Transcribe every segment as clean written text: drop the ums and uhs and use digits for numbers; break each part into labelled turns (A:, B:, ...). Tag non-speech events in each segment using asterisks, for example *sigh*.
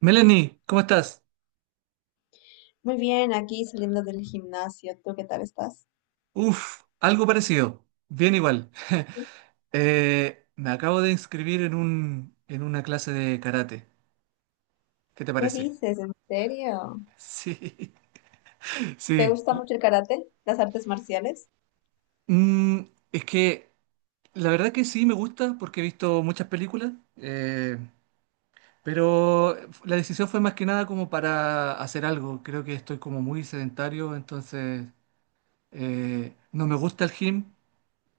A: Melanie, ¿cómo estás?
B: Muy bien, aquí saliendo del gimnasio. ¿Tú qué tal estás?
A: Uf, algo parecido, bien igual. *laughs* Me acabo de inscribir en una clase de karate. ¿Qué te
B: ¿Qué
A: parece?
B: dices? ¿En serio?
A: Sí, *laughs*
B: ¿Te
A: sí.
B: gusta mucho el karate? ¿Las artes marciales?
A: Mm, es que la verdad que sí me gusta porque he visto muchas películas, pero la decisión fue más que nada como para hacer algo. Creo que estoy como muy sedentario, entonces no me gusta el gym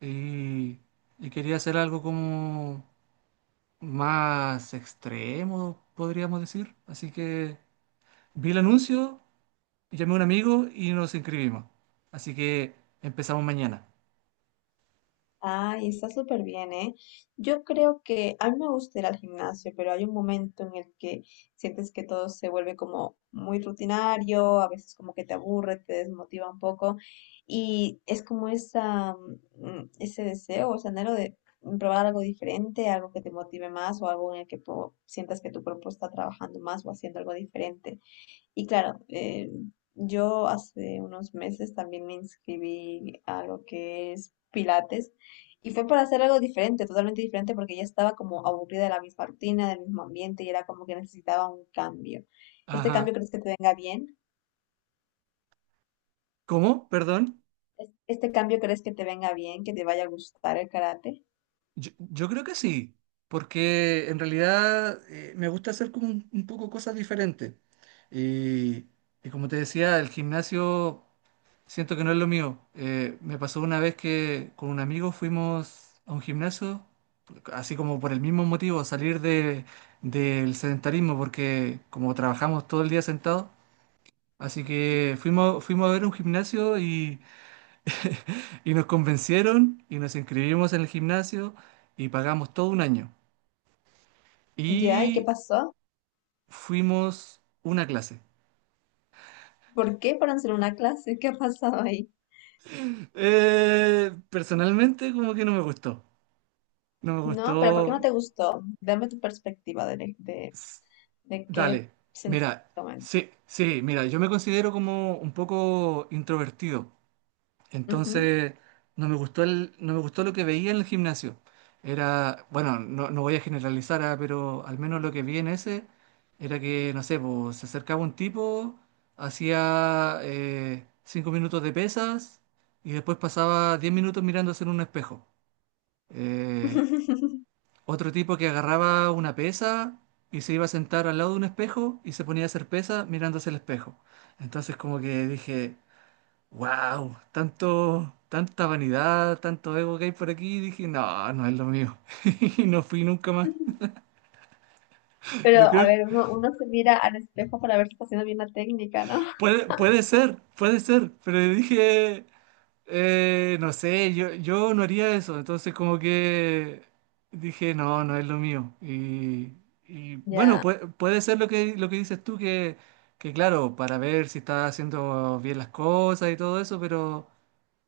A: y, y quería hacer algo como más extremo, podríamos decir. Así que vi el anuncio, llamé a un amigo y nos inscribimos. Así que empezamos mañana.
B: Ay, está súper bien, ¿eh? Yo creo que a mí me gusta ir al gimnasio, pero hay un momento en el que sientes que todo se vuelve como muy rutinario, a veces como que te aburre, te desmotiva un poco y es como esa, ese deseo, ese anhelo de probar algo diferente, algo que te motive más o algo en el que sientas que tu cuerpo está trabajando más o haciendo algo diferente. Y claro, yo hace unos meses también me inscribí a lo que es Pilates y fue para hacer algo diferente, totalmente diferente, porque ya estaba como aburrida de la misma rutina, del mismo ambiente y era como que necesitaba un cambio. ¿Este cambio
A: Ajá.
B: crees que te venga bien?
A: ¿Cómo? Perdón.
B: ¿Este cambio crees que te venga bien, que te vaya a gustar el karate?
A: Yo creo que sí, porque en realidad me gusta hacer como un poco cosas diferentes. Y, y como te decía, el gimnasio siento que no es lo mío. Me pasó una vez que con un amigo fuimos a un gimnasio, así como por el mismo motivo, salir del sedentarismo, porque como trabajamos todo el día sentados, así que fuimos a ver un gimnasio. *laughs* Y nos convencieron y nos inscribimos en el gimnasio y pagamos todo un año.
B: ¿Ya? ¿Y qué
A: Y
B: pasó?
A: fuimos una clase.
B: ¿Por qué fueron solo una clase? ¿Qué ha pasado ahí?
A: Personalmente como que no me gustó. No me
B: No, pero ¿por qué
A: gustó.
B: no te gustó? Dame tu perspectiva de, de,
A: S-
B: de qué
A: Dale,
B: sentiste
A: mira,
B: en este
A: sí, sí, mira, yo me considero como un poco introvertido.
B: momento.
A: Entonces, no me gustó no me gustó lo que veía en el gimnasio. Era, bueno, no, no voy a generalizar, ah, pero al menos lo que vi en ese era que, no sé, pues, se acercaba un tipo, hacía 5 minutos de pesas y después pasaba 10 minutos mirándose en un espejo. Eh,
B: *laughs*
A: Otro tipo que agarraba una pesa y se iba a sentar al lado de un espejo y se ponía a hacer pesa mirándose el espejo. Entonces, como que dije: Wow, tanto, tanta vanidad, tanto ego que hay por aquí, dije, no, no es lo mío. *laughs* Y no fui nunca más.
B: Pero,
A: Yo
B: a
A: creo,
B: ver, uno se mira al espejo para ver si está haciendo bien la técnica, ¿no? *laughs*
A: puede ser, pero dije, no sé, yo no haría eso. Entonces como que dije, no, no es lo mío. Y bueno,
B: Ya.
A: puede ser lo que dices tú, que claro, para ver si está haciendo bien las cosas y todo eso, pero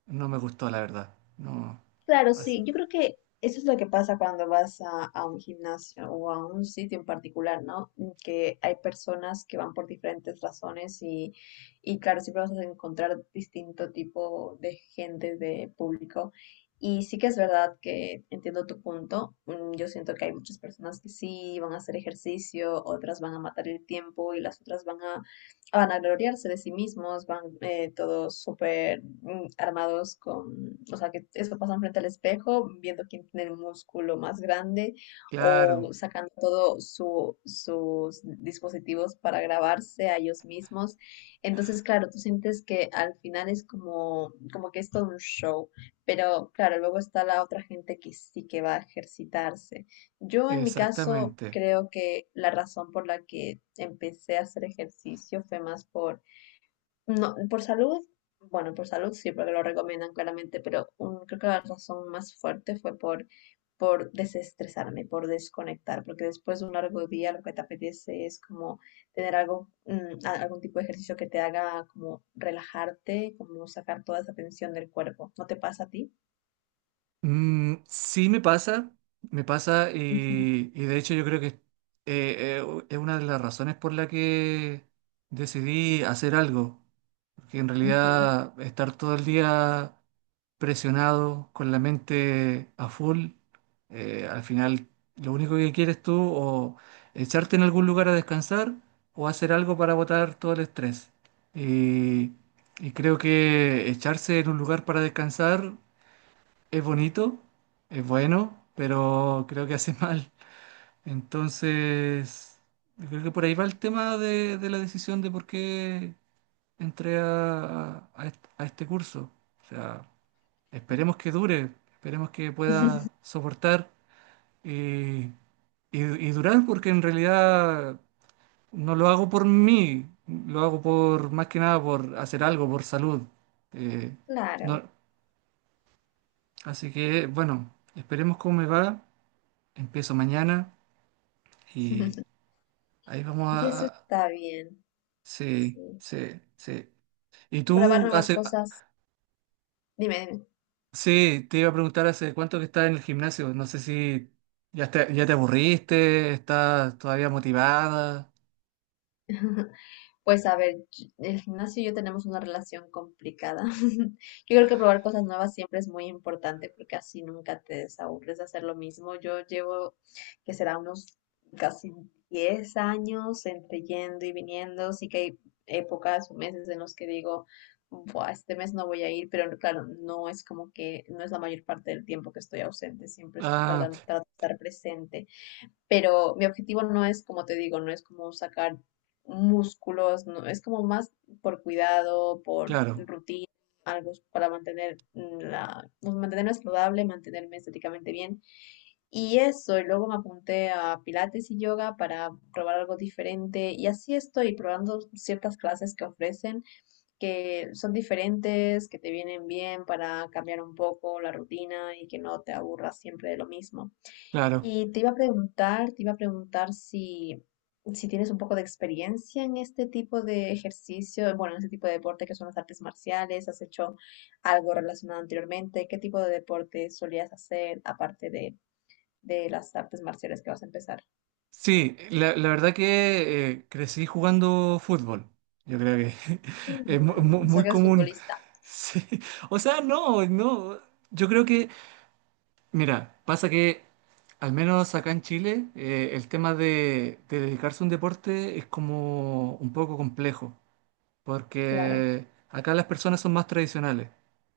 A: no me gustó, la verdad. No,
B: Claro,
A: así,
B: sí, yo creo que eso es lo que pasa cuando vas a un gimnasio o a un sitio en particular, ¿no? Que hay personas que van por diferentes razones y claro, siempre vas a encontrar distinto tipo de gente, de público. Y sí que es verdad que entiendo tu punto. Yo siento que hay muchas personas que sí van a hacer ejercicio, otras van a matar el tiempo y las otras van a gloriarse de sí mismos, van todos súper armados con o sea, que eso pasa frente al espejo, viendo quién tiene el músculo más grande
A: claro.
B: o sacando todos sus dispositivos para grabarse a ellos mismos. Entonces, claro, tú sientes que al final es como que es todo un show, pero claro, luego está la otra gente que sí que va a ejercitarse. Yo en mi caso
A: Exactamente.
B: creo que la razón por la que empecé a hacer ejercicio fue más por no, por salud, bueno, por salud sí, porque lo recomiendan claramente, pero creo que la razón más fuerte fue por desestresarme, por desconectar, porque después de un largo día lo que te apetece es como tener algo, algún tipo de ejercicio que te haga como relajarte, como sacar toda esa tensión del cuerpo. ¿No te pasa a ti?
A: Mm, sí me pasa
B: Ujú,
A: y de hecho yo creo que es una de las razones por la que decidí hacer algo, porque en
B: ujú.
A: realidad estar todo el día presionado con la mente a full, al final lo único que quieres tú o echarte en algún lugar a descansar o hacer algo para botar todo el estrés. Y, y creo que echarse en un lugar para descansar es bonito, es bueno, pero creo que hace *laughs* mal. Entonces, yo creo que por ahí va el tema de la decisión de por qué entré a este curso. O sea, esperemos que dure, esperemos que pueda
B: *laughs*
A: soportar y, y- y durar, porque en realidad no lo hago por mí, lo hago por más que nada por hacer algo, por salud. Eh,
B: Claro.
A: no- Así que, bueno, esperemos cómo me va. Empiezo mañana y
B: *laughs*
A: ahí vamos
B: Y
A: a...
B: eso está bien,
A: Sí,
B: sí.
A: sí, sí. Y
B: Probar
A: tú
B: nuevas
A: hace...
B: cosas. Dime, dime.
A: Sí, te iba a preguntar hace cuánto que estás en el gimnasio. No sé si ya te aburriste, estás todavía motivada.
B: *laughs* Pues a ver, el gimnasio y yo tenemos una relación complicada. *laughs* Yo creo que probar cosas nuevas siempre es muy importante porque así nunca te desaburres de hacer lo mismo. Yo llevo, que será unos casi 10 años entre yendo y viniendo. Sí que hay épocas o meses en los que digo, Buah, este mes no voy a ir, pero claro, no es como que no es la mayor parte del tiempo que estoy ausente. Siempre
A: Ah,
B: trato de estar presente, pero mi objetivo no es, como te digo, no es como sacar músculos, no, es como más por cuidado, por
A: claro,
B: rutina, algo para mantener la, pues, mantenerme saludable, mantenerme estéticamente bien. Y eso, y luego me apunté a pilates y yoga para probar algo diferente. Y así estoy probando ciertas clases que ofrecen, que son diferentes, que te vienen bien para cambiar un poco la rutina y que no te aburras siempre de lo mismo.
A: claro.
B: Y te iba a preguntar si, si tienes un poco de experiencia en este tipo de ejercicio, bueno, en este tipo de deporte que son las artes marciales. ¿Has hecho algo relacionado anteriormente? ¿Qué tipo de deporte solías hacer aparte de las artes marciales que vas a empezar?
A: Sí, la verdad que crecí jugando fútbol. Yo creo que *laughs* es
B: O sea,
A: muy
B: que eres
A: común. *laughs*
B: futbolista,
A: Sí. O sea, no, no. Yo creo que... Mira, pasa que al menos acá en Chile el tema de dedicarse a un deporte es como un poco complejo,
B: claro.
A: porque acá las personas son más tradicionales.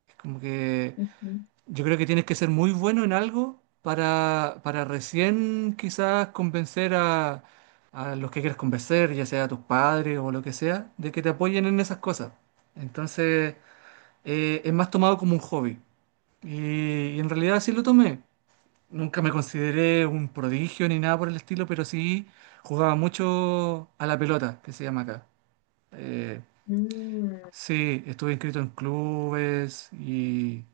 A: Es como que
B: Ujú.
A: yo creo que tienes que ser muy bueno en algo para recién quizás convencer a los que quieres convencer, ya sea a tus padres o lo que sea, de que te apoyen en esas cosas. Entonces es más tomado como un hobby. Y en realidad sí lo tomé. Nunca me consideré un prodigio ni nada por el estilo, pero sí jugaba mucho a la pelota, que se llama acá. Eh,
B: Mm,
A: sí, estuve inscrito en clubes y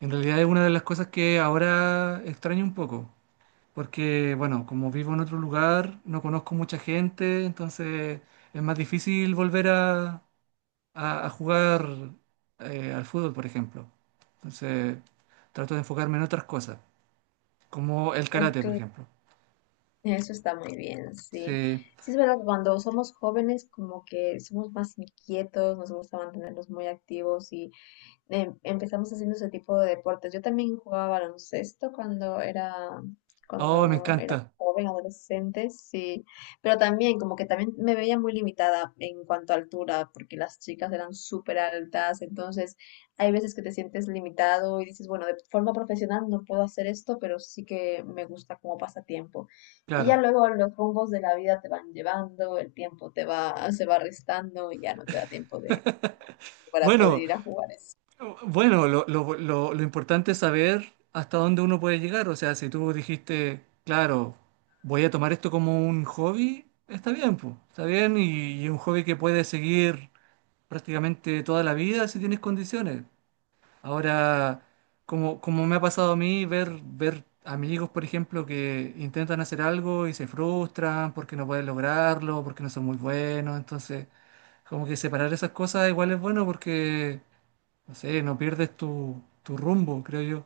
A: en realidad es una de las cosas que ahora extraño un poco, porque bueno, como vivo en otro lugar, no conozco mucha gente, entonces es más difícil volver a jugar al fútbol, por ejemplo. Entonces trato de enfocarme en otras cosas, como el
B: eh,
A: karate, por
B: cl-
A: ejemplo.
B: Eso está muy bien, sí.
A: Sí.
B: Sí, es verdad que cuando somos jóvenes como que somos más inquietos, nos gusta mantenernos muy activos y empezamos haciendo ese tipo de deportes. Yo también jugaba baloncesto cuando era,
A: Oh, me
B: cuando era
A: encanta,
B: joven, adolescente, sí, pero también como que también me veía muy limitada en cuanto a altura, porque las chicas eran súper altas, entonces hay veces que te sientes limitado y dices, bueno, de forma profesional no puedo hacer esto, pero sí que me gusta como pasatiempo. Y ya
A: claro.
B: luego los rumbos de la vida te van llevando, el tiempo te va, se va restando y ya no te da tiempo de para poder
A: Bueno,
B: ir a jugar eso.
A: bueno, lo importante es saber hasta dónde uno puede llegar. O sea, si tú dijiste, claro, voy a tomar esto como un hobby, está bien, pues, está bien y un hobby que puedes seguir prácticamente toda la vida si tienes condiciones. Ahora, como me ha pasado a mí, ver amigos, por ejemplo, que intentan hacer algo y se frustran porque no pueden lograrlo, porque no son muy buenos, entonces... Como que separar esas cosas igual es bueno porque, no sé, no pierdes tu rumbo, creo yo.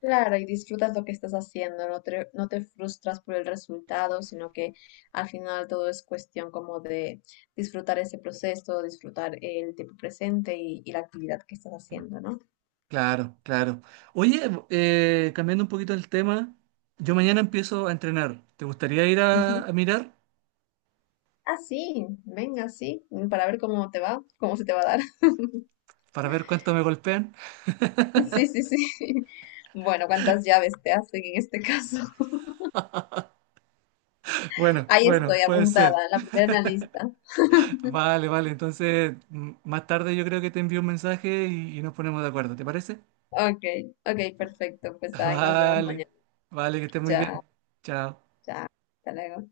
B: Claro, y disfrutas lo que estás haciendo, no te frustras por el resultado, sino que al final todo es cuestión como de disfrutar ese proceso, disfrutar el tiempo presente y la actividad que estás haciendo, ¿no?
A: Claro, claro. Oye, cambiando un poquito el tema, yo mañana empiezo a entrenar. ¿Te gustaría ir
B: Ujú.
A: a mirar
B: Ah, sí, venga, sí, para ver cómo te va, cómo se te va a dar. *laughs*
A: para ver cuánto me golpean? *laughs*
B: Sí, sí, sí. *laughs* Bueno, ¿cuántas llaves te hacen en este caso? *laughs*
A: Bueno,
B: Ahí
A: bueno,
B: estoy,
A: puede
B: apuntada,
A: ser.
B: la primera en la lista.
A: Vale, vale. Entonces, más tarde yo creo que te envío un mensaje y nos ponemos de acuerdo. ¿Te parece?
B: Ok, ok, perfecto, pues
A: *laughs*
B: ahí nos vemos
A: Vale,
B: mañana.
A: vale, que estés muy bien.
B: Chao,
A: Chao.
B: chao, hasta luego.